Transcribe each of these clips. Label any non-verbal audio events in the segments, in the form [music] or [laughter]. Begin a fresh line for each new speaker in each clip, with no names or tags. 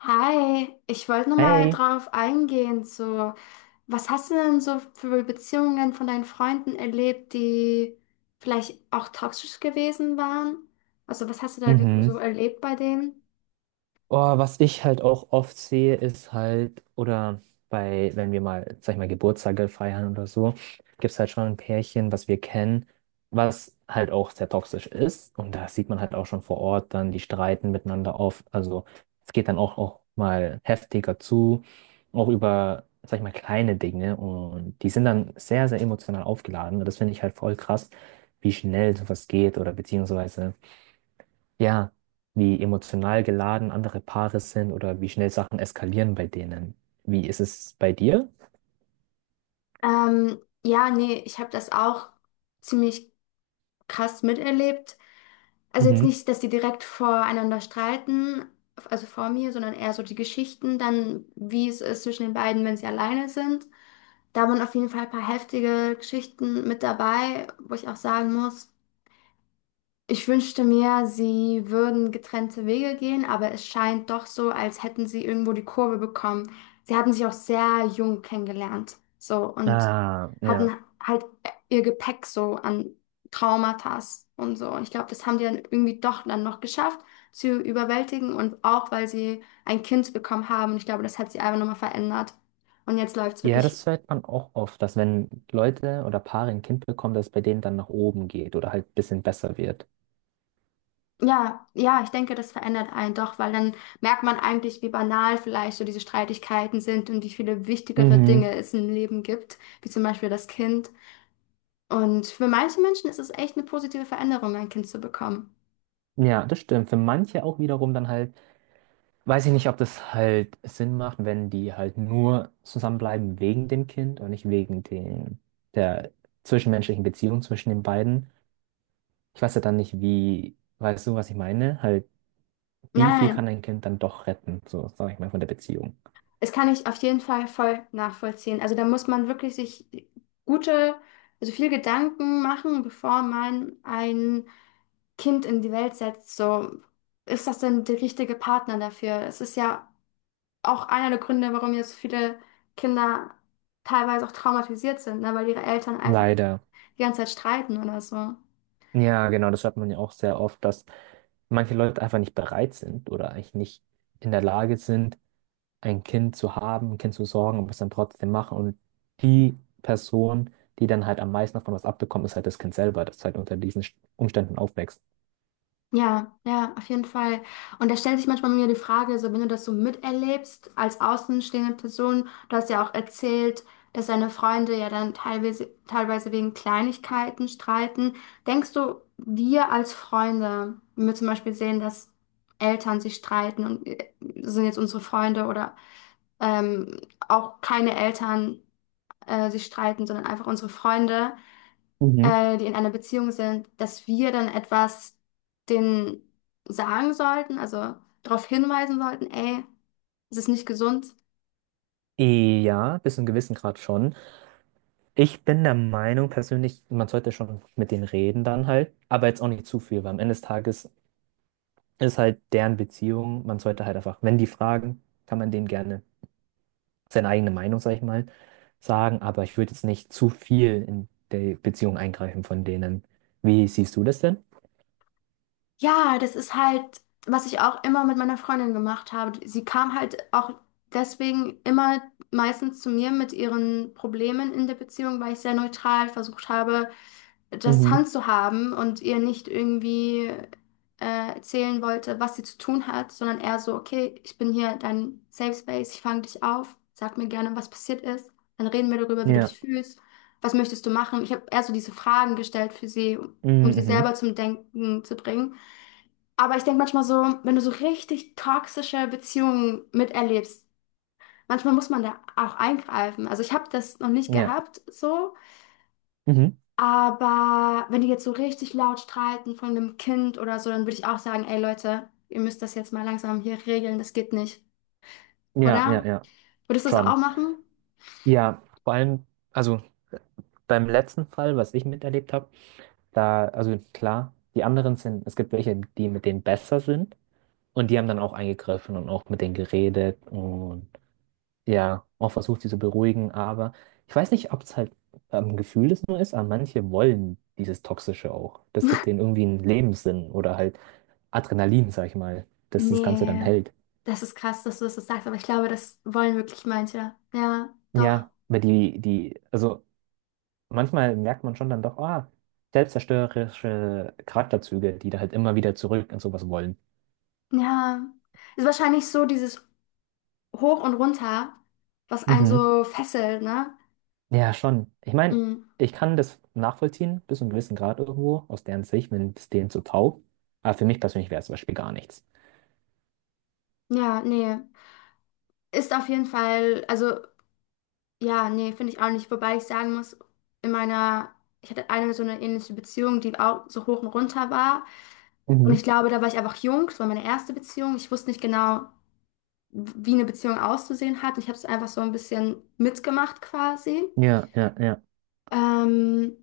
Hi, ich wollte nur mal
Hey.
drauf eingehen, so, was hast du denn so für Beziehungen von deinen Freunden erlebt, die vielleicht auch toxisch gewesen waren? Also, was hast du da
Mhm.
so erlebt bei denen?
Oh, was ich halt auch oft sehe, ist halt, oder bei, wenn wir mal, sag ich mal, Geburtstage feiern oder so, gibt es halt schon ein Pärchen, was wir kennen, was halt auch sehr toxisch ist. Und da sieht man halt auch schon vor Ort dann, die streiten miteinander oft. Also es geht dann auch mal heftiger zu, auch über, sag ich mal, kleine Dinge. Und die sind dann sehr emotional aufgeladen. Und das finde ich halt voll krass, wie schnell sowas geht oder beziehungsweise, ja, wie emotional geladen andere Paare sind oder wie schnell Sachen eskalieren bei denen. Wie ist es bei dir?
Ähm, ja, nee, ich habe das auch ziemlich krass miterlebt. Also jetzt
Mhm.
nicht, dass die direkt voreinander streiten, also vor mir, sondern eher so die Geschichten, dann wie es ist zwischen den beiden, wenn sie alleine sind. Da waren auf jeden Fall ein paar heftige Geschichten mit dabei, wo ich auch sagen muss, ich wünschte mir, sie würden getrennte Wege gehen, aber es scheint doch so, als hätten sie irgendwo die Kurve bekommen. Sie hatten sich auch sehr jung kennengelernt, so und
Ah, ja.
hatten halt ihr Gepäck so an Traumata und so. Und ich glaube, das haben die dann irgendwie doch dann noch geschafft zu überwältigen und auch, weil sie ein Kind bekommen haben. Und ich glaube, das hat sie einfach nochmal verändert. Und jetzt läuft es
Ja,
wirklich.
das hört man auch oft, dass, wenn Leute oder Paare ein Kind bekommen, dass es bei denen dann nach oben geht oder halt ein bisschen besser wird.
Ja, ja, ich denke, das verändert einen doch, weil dann merkt man eigentlich, wie banal vielleicht so diese Streitigkeiten sind und wie viele wichtigere
Mhm.
Dinge es im Leben gibt, wie zum Beispiel das Kind. Und für manche Menschen ist es echt eine positive Veränderung, ein Kind zu bekommen.
Ja, das stimmt. Für manche auch wiederum dann halt, weiß ich nicht, ob das halt Sinn macht, wenn die halt nur zusammenbleiben wegen dem Kind und nicht wegen den, der zwischenmenschlichen Beziehung zwischen den beiden. Ich weiß ja dann nicht, wie, weißt du, was ich meine? Halt,
Nein,
wie viel
nein,
kann ein Kind dann doch retten, so sag ich mal, von der Beziehung?
es kann ich auf jeden Fall voll nachvollziehen. Also da muss man wirklich sich gute, also viel Gedanken machen, bevor man ein Kind in die Welt setzt. So, ist das denn der richtige Partner dafür? Es ist ja auch einer der Gründe, warum jetzt viele Kinder teilweise auch traumatisiert sind, ne? Weil ihre Eltern einfach
Leider.
die ganze Zeit streiten oder so.
Ja, genau, das hört man ja auch sehr oft, dass manche Leute einfach nicht bereit sind oder eigentlich nicht in der Lage sind, ein Kind zu haben, ein Kind zu sorgen, aber es dann trotzdem machen. Und die Person, die dann halt am meisten davon was abbekommt, ist halt das Kind selber, das halt unter diesen Umständen aufwächst.
Ja, ja, auf jeden Fall. Und da stellt sich manchmal mir die Frage, so wenn du das so miterlebst als außenstehende Person, du hast ja auch erzählt, dass deine Freunde ja dann teilweise wegen Kleinigkeiten streiten. Denkst du, wir als Freunde, wenn wir zum Beispiel sehen, dass Eltern sich streiten und sind jetzt unsere Freunde oder ähm, auch keine Eltern sich streiten, sondern einfach unsere Freunde,
Mhm.
die in einer Beziehung sind, dass wir dann etwas denen sagen sollten, also darauf hinweisen sollten, ey, es ist nicht gesund.
Ja, bis zu einem gewissen Grad schon. Ich bin der Meinung persönlich, man sollte schon mit denen reden dann halt, aber jetzt auch nicht zu viel, weil am Ende des Tages ist halt deren Beziehung, man sollte halt einfach, wenn die fragen, kann man denen gerne seine eigene Meinung, sag ich mal, sagen, aber ich würde jetzt nicht zu viel in die Beziehung eingreifen von denen. Wie siehst du das denn?
Ja, das ist halt, was ich auch immer mit meiner Freundin gemacht habe. Sie kam halt auch deswegen immer meistens zu mir mit ihren Problemen in der Beziehung, weil ich sehr neutral versucht habe, das
Mhm.
handzuhaben und ihr nicht irgendwie erzählen wollte, was sie zu tun hat, sondern eher so, okay, ich bin hier dein Safe Space, ich fange dich auf, sag mir gerne, was passiert ist, dann reden wir darüber, wie du
Ja.
dich fühlst, was möchtest du machen. Ich habe eher so diese Fragen gestellt für sie, um sie
Mhm.
selber zum Denken zu bringen. Aber ich denke manchmal so, wenn du so richtig toxische Beziehungen miterlebst, manchmal muss man da auch eingreifen. Also ich habe das noch nicht
Mhm. Ja.
gehabt, so,
Mhm.
aber wenn die jetzt so richtig laut streiten von einem Kind oder so, dann würde ich auch sagen, ey Leute, ihr müsst das jetzt mal langsam hier regeln, das geht nicht,
Ja, ja,
oder?
ja.
Würdest du das
Schon.
auch machen?
Ja, vor allem, also beim letzten Fall, was ich miterlebt habe. Da, also klar, die anderen sind, es gibt welche, die mit denen besser sind, und die haben dann auch eingegriffen und auch mit denen geredet und ja, auch versucht, sie zu beruhigen, aber ich weiß nicht, ob es halt am Gefühl es nur ist, aber manche wollen dieses Toxische auch. Das gibt
[laughs]
denen irgendwie einen Lebenssinn oder halt Adrenalin, sag ich mal, dass das Ganze dann
Nee,
hält.
das ist krass, dass du das jetzt sagst, aber ich glaube, das wollen wirklich manche. Ja, doch.
Ja, aber also manchmal merkt man schon dann doch, ah, selbstzerstörerische Charakterzüge, die da halt immer wieder zurück und sowas wollen.
Ja, ist wahrscheinlich so dieses Hoch und Runter, was einen
Mhm.
so fesselt, ne?
Ja, schon. Ich meine,
Mm.
ich kann das nachvollziehen, bis zu einem gewissen Grad irgendwo, aus deren Sicht, wenn es denen so taugt. Aber für mich persönlich wäre es zum Beispiel gar nichts.
Ja, nee. Ist auf jeden Fall, also. Ja, nee, finde ich auch nicht. Wobei ich sagen muss, in meiner, ich hatte eine so eine ähnliche Beziehung, die auch so hoch und runter war. Und ich
Mhm.
glaube, da war ich einfach jung. Das war meine erste Beziehung. Ich wusste nicht genau, wie eine Beziehung auszusehen hat. Ich habe es einfach so ein bisschen mitgemacht quasi.
Ja, ja, ja.
Ähm,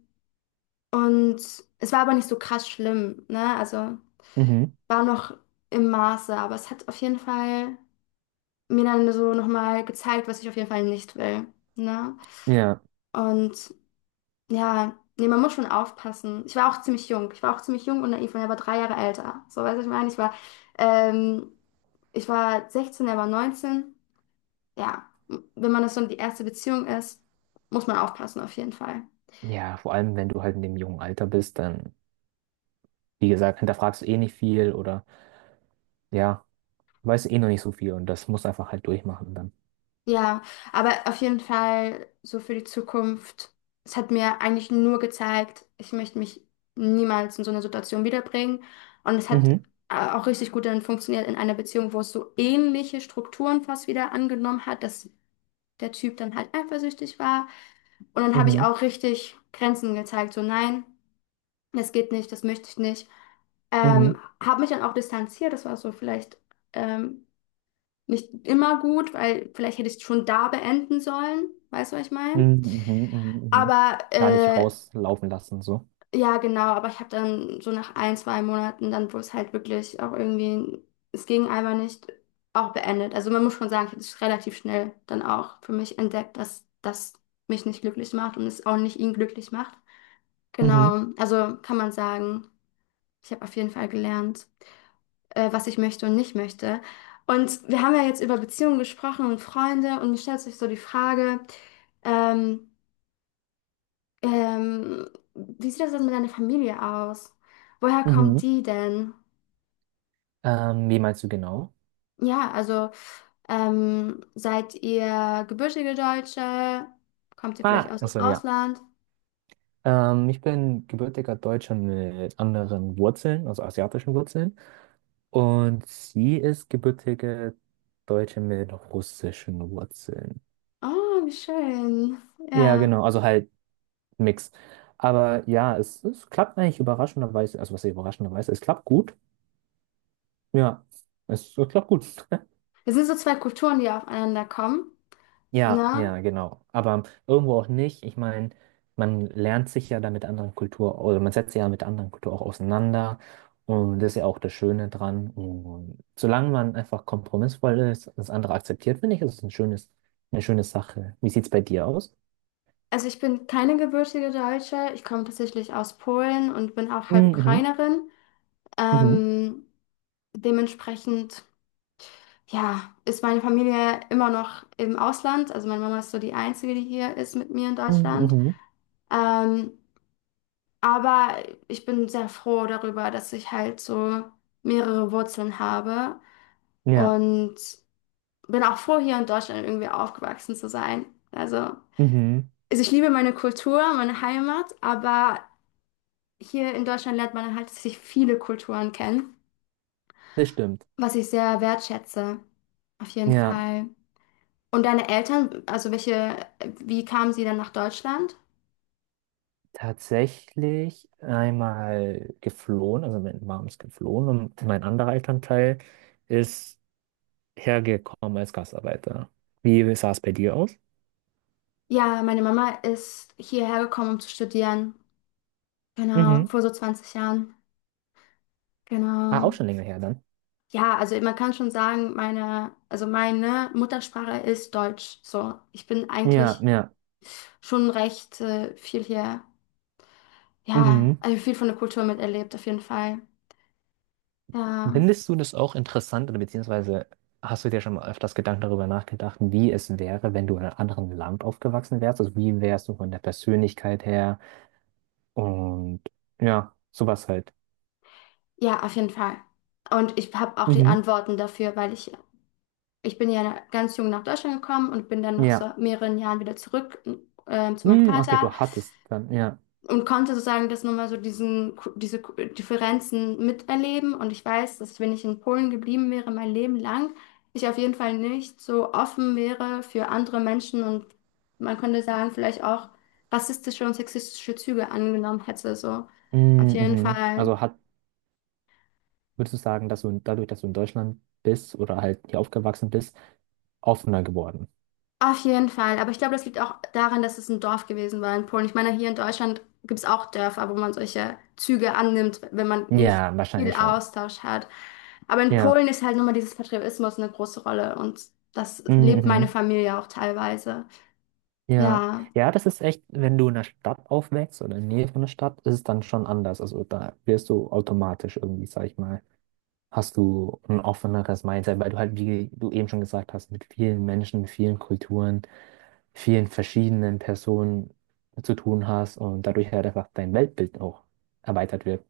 und es war aber nicht so krass schlimm, ne? Also
Mhm.
war noch im Maße, aber es hat auf jeden Fall mir dann so nochmal gezeigt, was ich auf jeden Fall nicht will, ne?
Ja.
Und ja, nee, man muss schon aufpassen. Ich war auch ziemlich jung. Ich war auch ziemlich jung und naiv und er war 3 Jahre älter. So, weißt du, was ich meine? Ähm, ich war 16, er war 19. Ja, wenn man das so die erste Beziehung ist, muss man aufpassen, auf jeden Fall.
Ja, vor allem, wenn du halt in dem jungen Alter bist, dann, wie gesagt, hinterfragst du eh nicht viel oder ja, weißt du eh noch nicht so viel, und das musst du einfach halt durchmachen dann.
Ja, aber auf jeden Fall so für die Zukunft. Es hat mir eigentlich nur gezeigt, ich möchte mich niemals in so eine Situation wiederbringen. Und es hat
Mhm.
auch richtig gut dann funktioniert in einer Beziehung, wo es so ähnliche Strukturen fast wieder angenommen hat, dass der Typ dann halt eifersüchtig war. Und dann habe ich
Mhm.
auch richtig Grenzen gezeigt, so nein, das geht nicht, das möchte ich nicht.
Mhm.
Ähm, habe mich dann auch distanziert, das war so vielleicht ähm, nicht immer gut, weil vielleicht hätte ich es schon da beenden sollen, weißt du, was ich meine?
Mhm. Mhm. Mhm. Mhm.
Aber
Gar nicht rauslaufen lassen, so.
ja, genau, aber ich habe dann so nach ein, zwei Monaten, dann wo es halt wirklich auch irgendwie, es ging einfach nicht, auch beendet. Also man muss schon sagen, ich habe es relativ schnell dann auch für mich entdeckt, dass das mich nicht glücklich macht und es auch nicht ihn glücklich macht.
Mhm.
Genau, also kann man sagen, ich habe auf jeden Fall gelernt, was ich möchte und nicht möchte. Und wir haben ja jetzt über Beziehungen gesprochen und Freunde und mir stellt sich so die Frage, ähm, ähm, wie sieht das denn mit deiner Familie aus? Woher
Mhm.
kommt die denn?
Wie meinst du genau?
Ja, also seid ihr gebürtige Deutsche? Kommt ihr vielleicht
Ah,
aus dem
also ja.
Ausland?
Ich bin gebürtiger Deutscher mit anderen Wurzeln, also asiatischen Wurzeln. Und sie ist gebürtige Deutsche mit russischen Wurzeln.
Oh, wie schön.
Ja,
Ja.
genau, also halt Mix. Aber ja, es klappt eigentlich überraschenderweise, also was heißt überraschenderweise, es klappt gut. Ja, es klappt gut. [laughs]
Das sind so zwei Kulturen, die aufeinander kommen.
Ja,
Ne?
ja, genau. Aber irgendwo auch nicht. Ich meine, man lernt sich ja da mit anderen Kultur oder man setzt sich ja mit anderen Kultur auch auseinander. Und das ist ja auch das Schöne dran. Und solange man einfach kompromissvoll ist und das andere akzeptiert, finde ich, ist es ein schönes, eine schöne Sache. Wie sieht es bei dir aus?
Also ich bin keine gebürtige Deutsche. Ich komme tatsächlich aus Polen und bin auch halb
Mhm,
Ukrainerin.
mhm,
Ähm, dementsprechend ja, ist meine Familie immer noch im Ausland. Also meine Mama ist so die Einzige, die hier ist mit mir in
mhm,
Deutschland.
mhm.
Ähm, aber ich bin sehr froh darüber, dass ich halt so mehrere Wurzeln habe
Ja,
und bin auch froh, hier in Deutschland irgendwie aufgewachsen zu sein. Also
mhm,
ich liebe meine Kultur, meine Heimat, aber hier in Deutschland lernt man halt sich viele Kulturen kennen,
das stimmt.
was ich sehr wertschätze. Auf jeden
Ja,
Fall. Und deine Eltern, also welche, wie kamen sie dann nach Deutschland?
tatsächlich einmal geflohen, also meine Mom ist geflohen und mein anderer Elternteil ist hergekommen als Gastarbeiter. Wie sah es bei dir aus?
Ja, meine Mama ist hierher gekommen, um zu studieren. Genau,
Mhm.
vor so 20 Jahren.
Ah, auch
Genau.
schon länger her dann.
Ja, also man kann schon sagen, meine, also meine Muttersprache ist Deutsch. So, ich bin
Ja,
eigentlich
ja.
schon recht viel hier, ja,
Mhm.
also viel von der Kultur miterlebt, auf jeden Fall. Ja,
Findest du das auch interessant oder beziehungsweise hast du dir schon mal öfters Gedanken darüber nachgedacht, wie es wäre, wenn du in einem anderen Land aufgewachsen wärst? Also wie wärst du von der Persönlichkeit her und ja, sowas halt.
ja, auf jeden Fall. Und ich habe auch die
Mhm.
Antworten dafür, weil ich bin ja ganz jung nach Deutschland gekommen und bin dann nach
Ja.
so mehreren Jahren wieder zurück zu meinem
Mhm, okay,
Vater
du hattest dann, ja.
und konnte sozusagen das nochmal so diese Differenzen miterleben. Und ich weiß, dass wenn ich in Polen geblieben wäre, mein Leben lang, ich auf jeden Fall nicht so offen wäre für andere Menschen und man könnte sagen, vielleicht auch rassistische und sexistische Züge angenommen hätte. So auf
Mhm.
jeden
Mhm.
Fall.
Also hat, würdest du sagen, dass du dadurch, dass du in Deutschland bist oder halt hier aufgewachsen bist, offener geworden?
Auf jeden Fall. Aber ich glaube, das liegt auch daran, dass es ein Dorf gewesen war in Polen. Ich meine, hier in Deutschland gibt es auch Dörfer, wo man solche Züge annimmt, wenn man nicht
Ja, wahrscheinlich
viel
schon.
Austausch hat. Aber in
Ja.
Polen ist halt nochmal dieses Patriotismus eine große Rolle und das
Mhm.
lebt meine
Mhm.
Familie auch teilweise.
Ja.
Ja.
Ja, das ist echt, wenn du in der Stadt aufwächst oder in der Nähe von der Stadt, ist es dann schon anders. Also da wirst du automatisch irgendwie, sag ich mal, hast du ein offeneres Mindset, weil du halt, wie du eben schon gesagt hast, mit vielen Menschen, vielen Kulturen, vielen verschiedenen Personen zu tun hast und dadurch halt einfach dein Weltbild auch erweitert wird.